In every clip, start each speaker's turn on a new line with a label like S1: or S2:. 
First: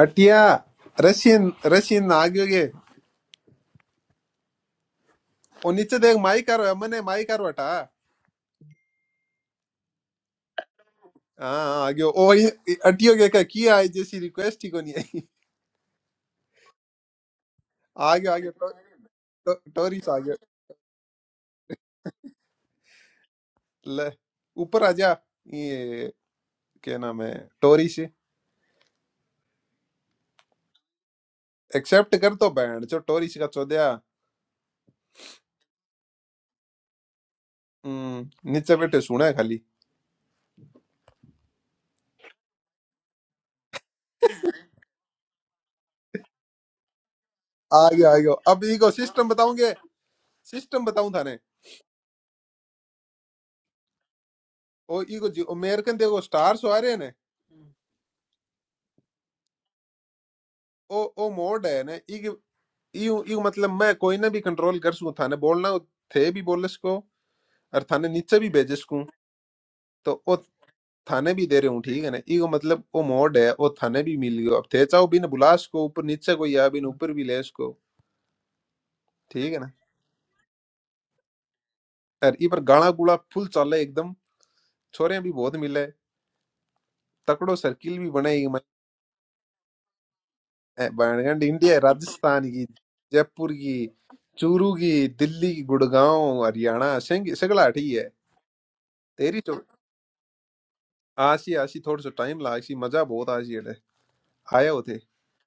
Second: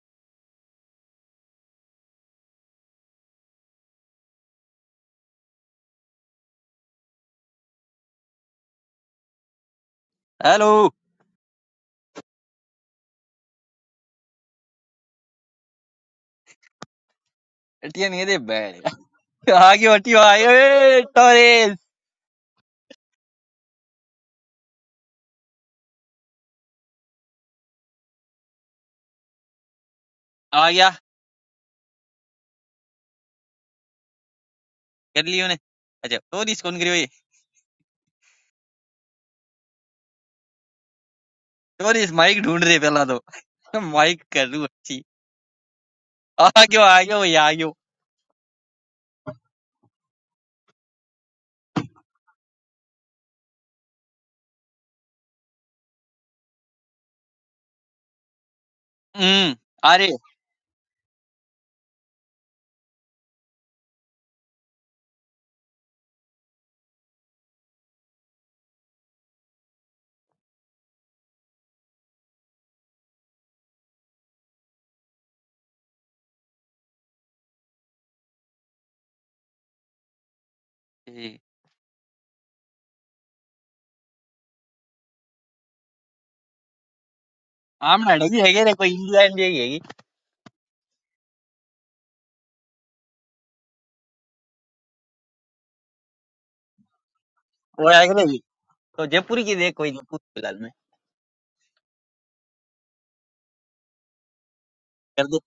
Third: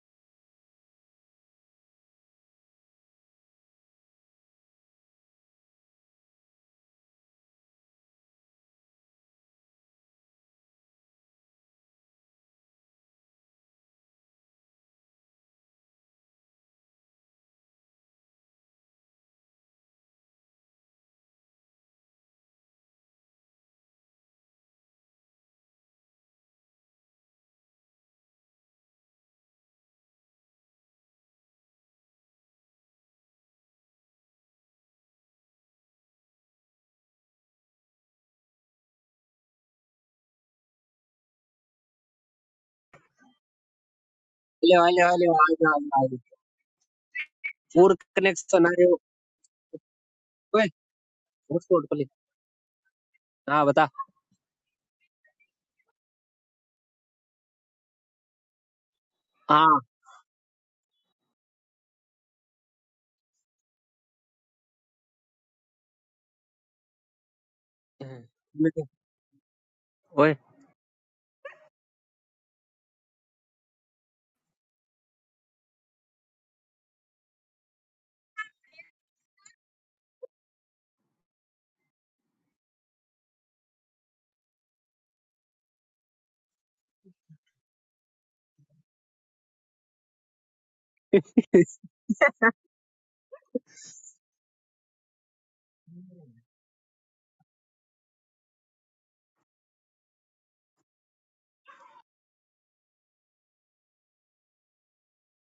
S1: अटिया Russian Russian आगे वो नीचे देख माई कर मने माई कर बटा
S2: हेलो
S1: हाँ आगे ओ ये- अटियो के का किया है जैसी रिक्वेस्ट ही को नहीं आई
S2: हटिया नहीं
S1: आगे
S2: दे
S1: आगे टो,
S2: बैठ
S1: टो,
S2: आ गया
S1: टोरिस
S2: हटियो
S1: आगे
S2: आए टोरेस
S1: ले ऊपर आजा ये क्या नाम है टोरिस
S2: आ गया
S1: एक्सेप्ट कर तो बैंड जो टोरिस का चौदया
S2: कर लियो ने अच्छा टोरिस कौन करियो ये
S1: हम्म, नीचे बैठे सुना है खाली
S2: टोरिस माइक ढूंढ रहे पहला तो माइक कर रू
S3: हेलो
S2: अच्छी
S3: हेलो हेलो आ जाओ आ जाओ
S2: आ गयो आ गयो ये आ गयो
S3: पूर
S1: आगे आगे अब
S3: कनेक्शन आ रहे
S1: इको
S3: हो
S1: सिस्टम बताऊंगे
S3: ओए
S1: सिस्टम बताऊं थाने
S3: हॉटस्पॉट पे हाँ बता
S1: ओ इको अमेरिकन देखो स्टार्स आ रहे हैं ने
S2: हम्म
S3: हाँ
S2: अरे
S1: ओ ओ मोड है ने यू यू मतलब मैं कोई ना भी कंट्रोल कर सकूं थाने बोलना हो थे भी बोल सको और थाने नीचे भी भेज
S3: मैं कह-
S1: सकूं तो ओ
S3: ओए
S1: थाने भी दे रहे हूं ठीक है ना ईगो मतलब ओ मोड है ओ थाने भी मिल गयो अब थे चाहो भी ना बुला सको ऊपर नीचे कोई आ भी ना ऊपर भी ले सको ठीक है ना
S2: ए,
S1: और ई पर गाना गुड़ा फुल चले एकदम छोरे भी बहुत मिले तकड़ो सर्किल
S2: आम
S1: भी
S2: नाडे
S1: बने
S2: भी
S1: ई
S2: है
S1: मत-
S2: रे कोई इंडिया इंडिया ही है
S1: ए, बैंगन इंडिया है, राजस्थान की जयपुर की चूरू की दिल्ली की गुड़गांव हरियाणा सिंह सगला
S2: और
S1: ठीक
S2: आ
S1: है
S2: गया भी तो
S1: तेरी
S2: जयपुर की
S1: चो
S2: देख कोई जयपुर फिलहाल में
S1: आशी आशी थोड़ा सा टाइम लगा आशी मजा बहुत आशी अड़े आया होते
S2: कर दे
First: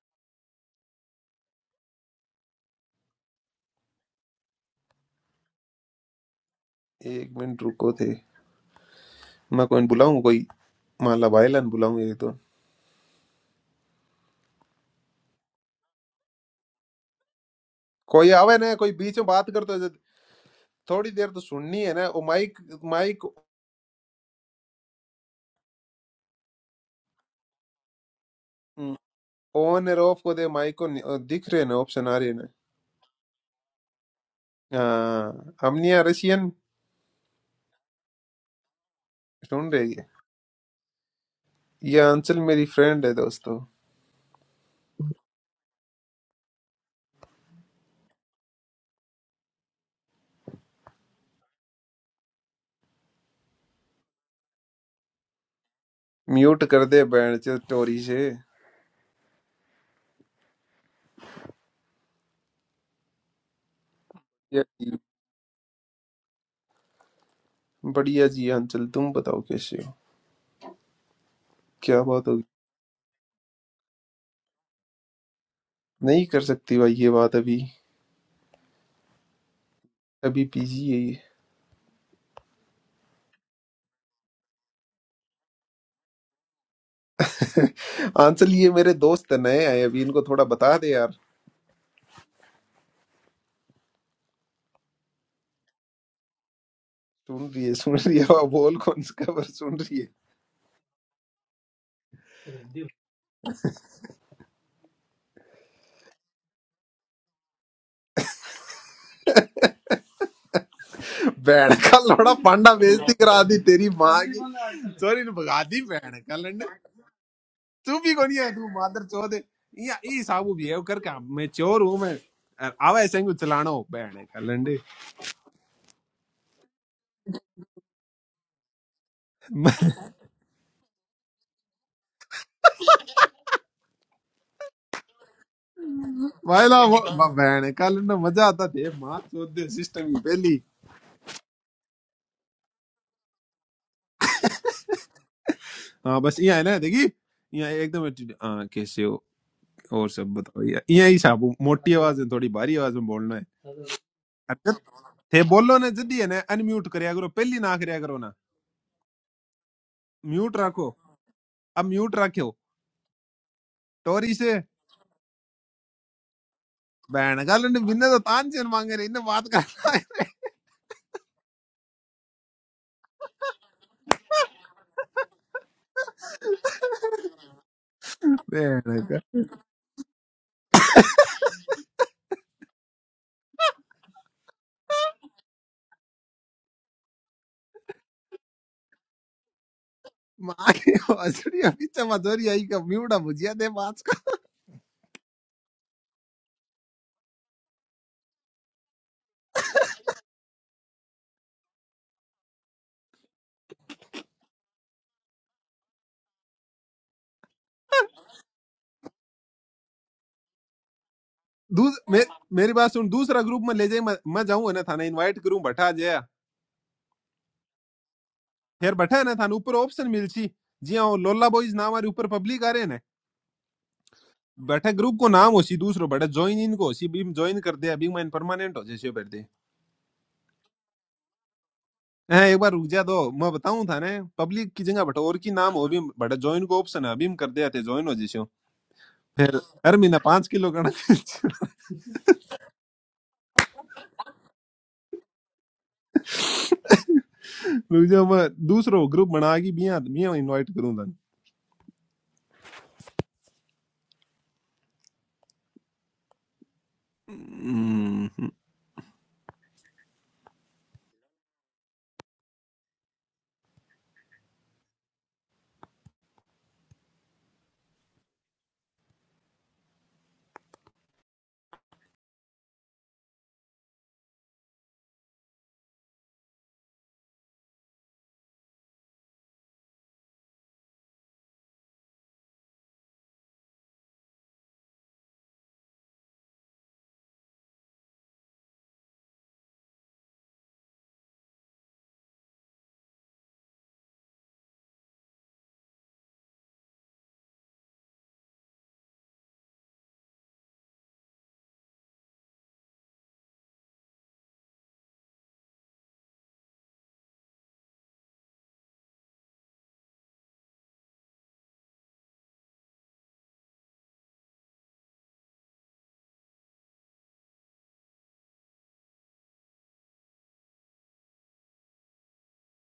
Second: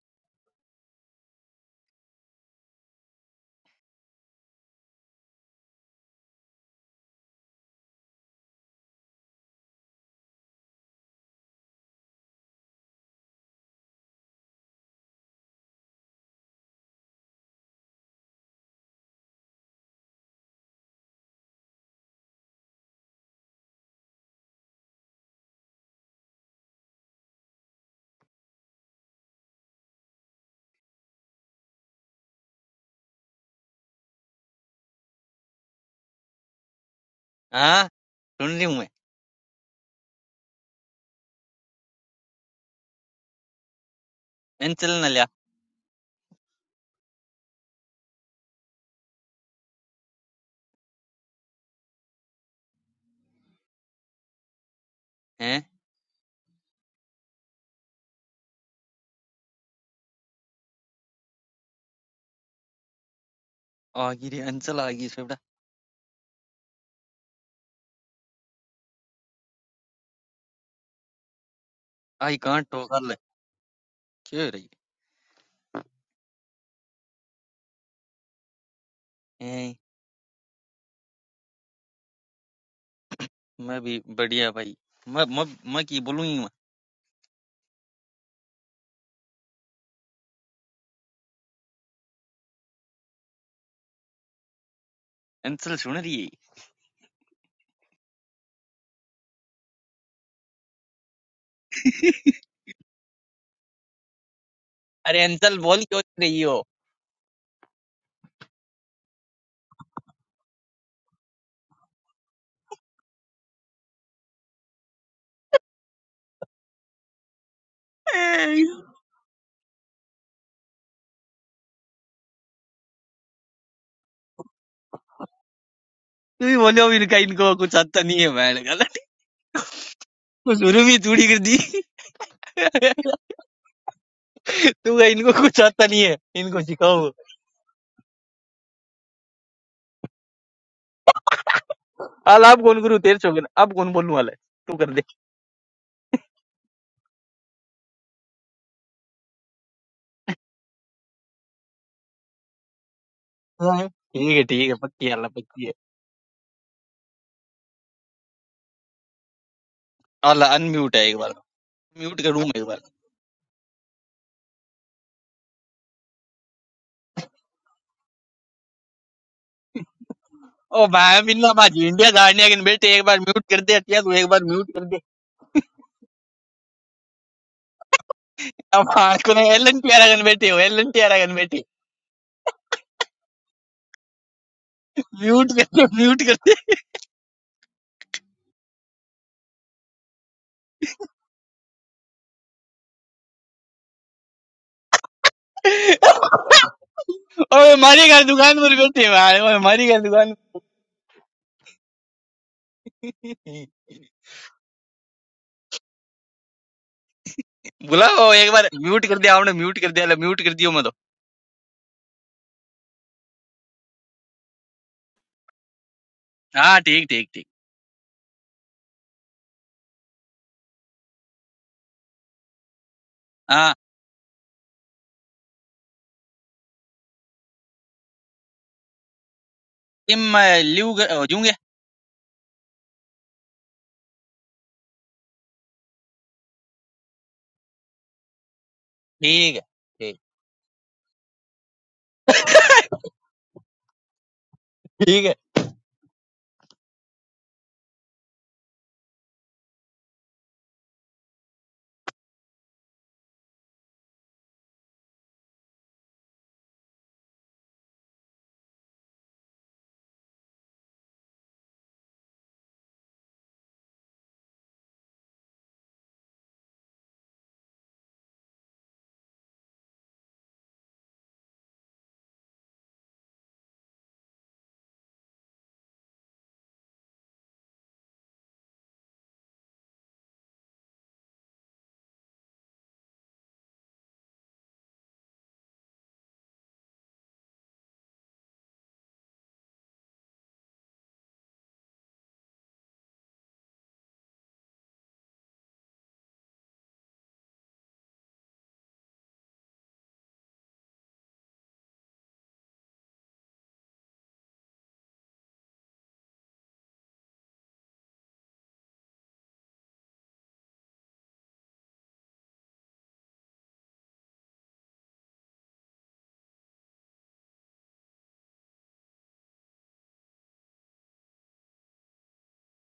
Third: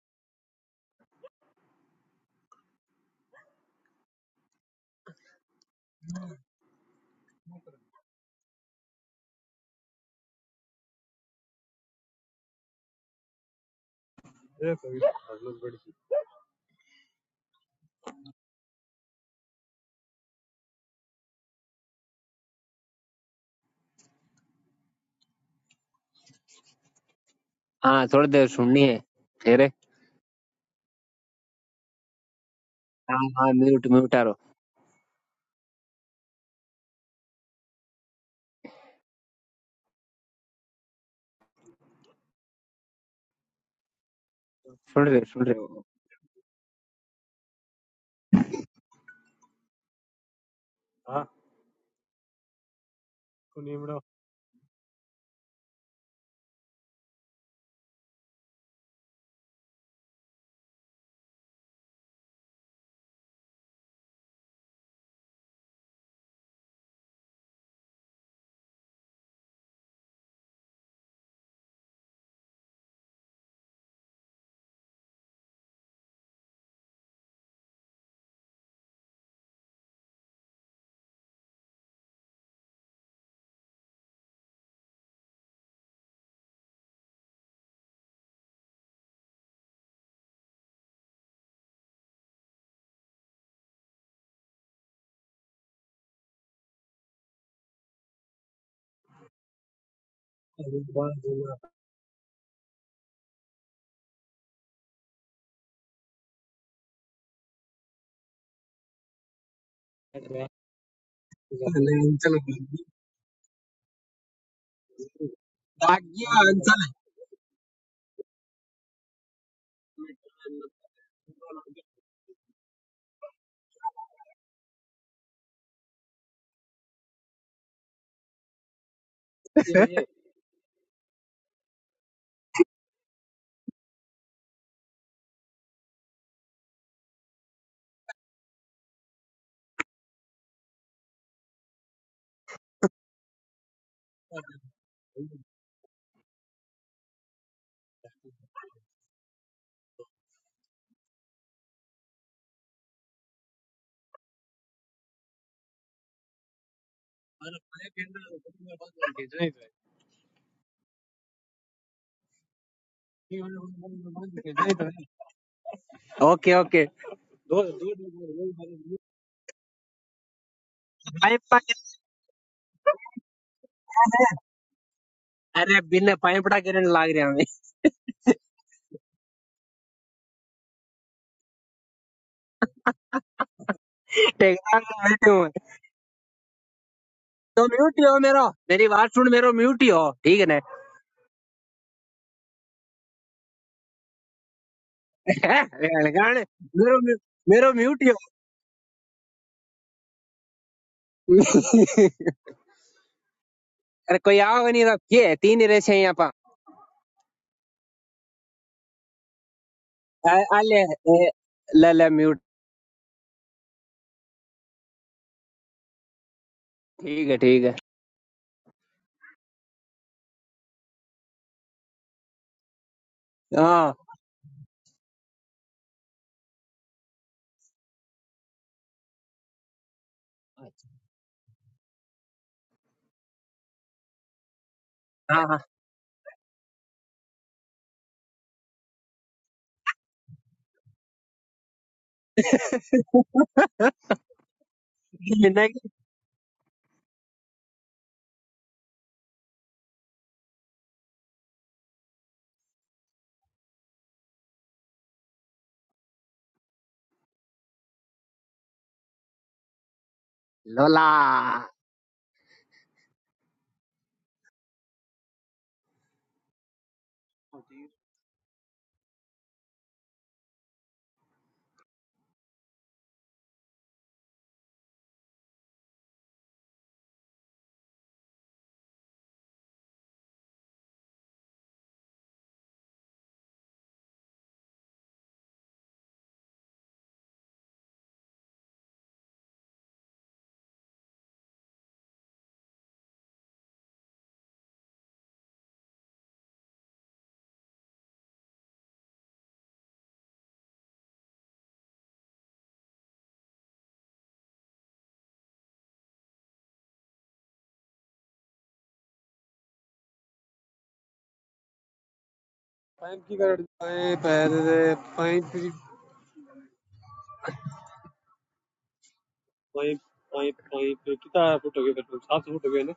S1: एक मिनट रुको थे मैं कोई बुलाऊं कोई मान ला भाई लान बुलाऊं एक तो कोई आवे ना कोई बीच में बात करते तो जद- थोड़ी देर तो सुननी है ना वो माइक माइक
S3: हाँ थोड़ी देर सुननी है तेरे
S1: ऑन और ऑफ को दे माइक को नि- दिख रहे ना ऑप्शन आ रहे ना
S3: हाँ हाँ म्यूट म्यूट आ रहो
S1: हाँ हमने यहाँ रशियन
S2: हाँ ढूंढ रही हूँ मैं
S1: सुन रही है ये अंचल मेरी फ्रेंड है दोस्तों
S2: अंचल
S3: सुन
S2: न
S3: रहे
S2: लिया
S3: सुन रहे हो हाँ सुनिए बड़ो
S2: हैं
S1: म्यूट कर दे बैंड चल टोरी से
S2: आ गई रे
S1: या
S2: अंचल आ
S1: जी।
S2: गई इस पे बेटा
S1: बढ़िया जी अंचल तुम बताओ कैसे हो क्या बात
S2: आई
S1: होगी
S2: कहाँ टोकर ले क्यों
S1: नहीं कर सकती भाई ये बात अभी
S2: रही
S1: अभी पीजी यही
S2: मैं भी बढ़िया भाई मैं मैं मैं की बोलूँ ही मैं
S1: आंसर ये मेरे दोस्त हैं, नए आए अभी इनको थोड़ा बता दे यार
S2: अंचल सुन रही है
S1: सुन रही है सुन रही है वाह, बोल कौन सा खबर सुन रही है
S3: अरे बात बोला।
S2: अरे अंचल बोल क्यों नहीं रही हो
S3: अरे
S1: बैठ का लौड़ा
S3: अंचल
S1: पांडा बेइज्जती करा दी तेरी माँ की सॉरी ने भगा दी बहन
S3: भाग्य
S1: कल ने
S3: अंचल
S1: तू भी कोनी है
S2: ए,
S1: तू मादर चोद है या ई साबू भी है कर काम मैं चोर हूं मैं और आवा ऐसे को चलाना हो बहन कल
S2: तू ही बोलो इनका इनको कुछ आता नहीं है मैं गलत
S1: ने
S2: तो शुरू में चूड़ी कर दी तू कह, इनको कुछ आता नहीं है इनको
S1: भाई ना वो
S2: सिखाओ
S1: बहन कल ने मजा आता थे मां चोद दे सिस्टम ही पहली
S2: हाल आप कौन करूँ तेरे छोकर आप कौन बोलने वाला है तू कर दे
S1: हाँ बस यहाँ है ना देखी यहाँ एकदम attitude- हाँ कैसे हो और सब बताओ यहाँ यहाँ ही साहब मोटी आवाज में थोड़ी भारी आवाज में बोलना है
S2: हाँ। ठीक है ठीक
S1: अरे
S2: है पक्की हाल
S1: थे
S2: पक्की है
S1: बोलो ना जल्दी है ना अनम्यूट करया करो पहली ना करया करो ना
S2: हाल
S1: म्यूट रखो
S2: अनम्यूट है एक बार
S1: अब म्यूट
S2: म्यूट करूँ
S1: रखो
S2: मैं एक बार
S1: टोरी से
S3: ओके ओके
S1: बैन
S3: दो
S1: गाल ने बिन्ने तो तान
S3: दो
S1: से मांगे रहे इन्हें बात करना है रे।
S2: ओ भाई बिन्ना
S3: भाई
S2: बाजी इंडिया जाने के बेटे एक बार म्यूट कर दे अटिया तू एक बार म्यूट कर
S3: अरे बिन पाइपड़ा करने लाग रहा हूँ
S2: अब
S1: बैन
S2: हाँ
S1: का
S2: कौन एल एन टी आर कन्वर्टी हो एल एन टी आर कन्वर्टी
S3: टेकरा में बैठे हूँ
S2: म्यूट करते म्यूट करते
S3: तो म्यूट ही हो मेरो मेरी बात सुन मेरो म्यूट ही हो ठीक है ना
S1: माँ की बांसुरी अभी चमचोरी आई का म्यूट अब मुझे दे बात का
S3: गाने मेरो म्यू-
S2: ओए
S3: मेरो म्यूट
S2: हमारी
S3: ही
S2: घर
S3: हो
S2: दुकान पर करते भाई ओए हमारी घर दुकान
S3: अरे कोई आओ नहीं रहा ये है, तीन ही रेस हैं यहाँ पा
S2: बोला वो एक बार म्यूट कर दिया आपने म्यूट कर दिया ले म्यूट
S3: अ-
S2: कर दियो
S3: अले
S2: मैं तो
S3: ए, ले
S1: दूस
S3: ले
S1: मे,
S3: म्यूट
S1: मेरी बात सुन दूसरा ग्रुप में ले जाई मैं, मैं जाऊं है ना थाने इनवाइट करूं बैठा जया
S2: हाँ ठीक ठीक
S3: ठीक है
S2: ठीक
S3: ठीक है
S1: फिर बैठा है ना थाने ऊपर ऑप्शन मिलची जिया वो लोला बॉयज नाम हमारे ऊपर पब्लिक आ रहे ने
S2: हाँ
S3: हाँ
S1: बैठे ग्रुप को नाम होसी दूसरो बैठे ज्वाइन इनको होसी भी ज्वाइन कर दे अभी मैं परमानेंट हो जैसे कर दे
S2: इम लिव जूंगे ठीक
S1: हैं एक बार रुक जा दो मैं बताऊं थाने पब्लिक की जगह बैठे और
S3: हाँ
S1: की
S3: हाँ
S1: नाम हो भी बैठे ज्वाइन को ऑप्शन है अभी हम कर दे थे ज्वाइन हो जैसे फिर
S2: है
S1: हर
S2: ठीक
S1: महीना
S2: ठीक
S1: पांच किलो का
S2: है
S3: लेना कि-
S1: रुक जाओ मैं दूसरो ग्रुप बना के बिया बिया इनवाइट करूं थाने
S3: लोला ओए पैर पैंतीस पॉइंट पॉइंट पॉइंट कितना फुट हो गए पेट्रोल सात सौ फुट हो गए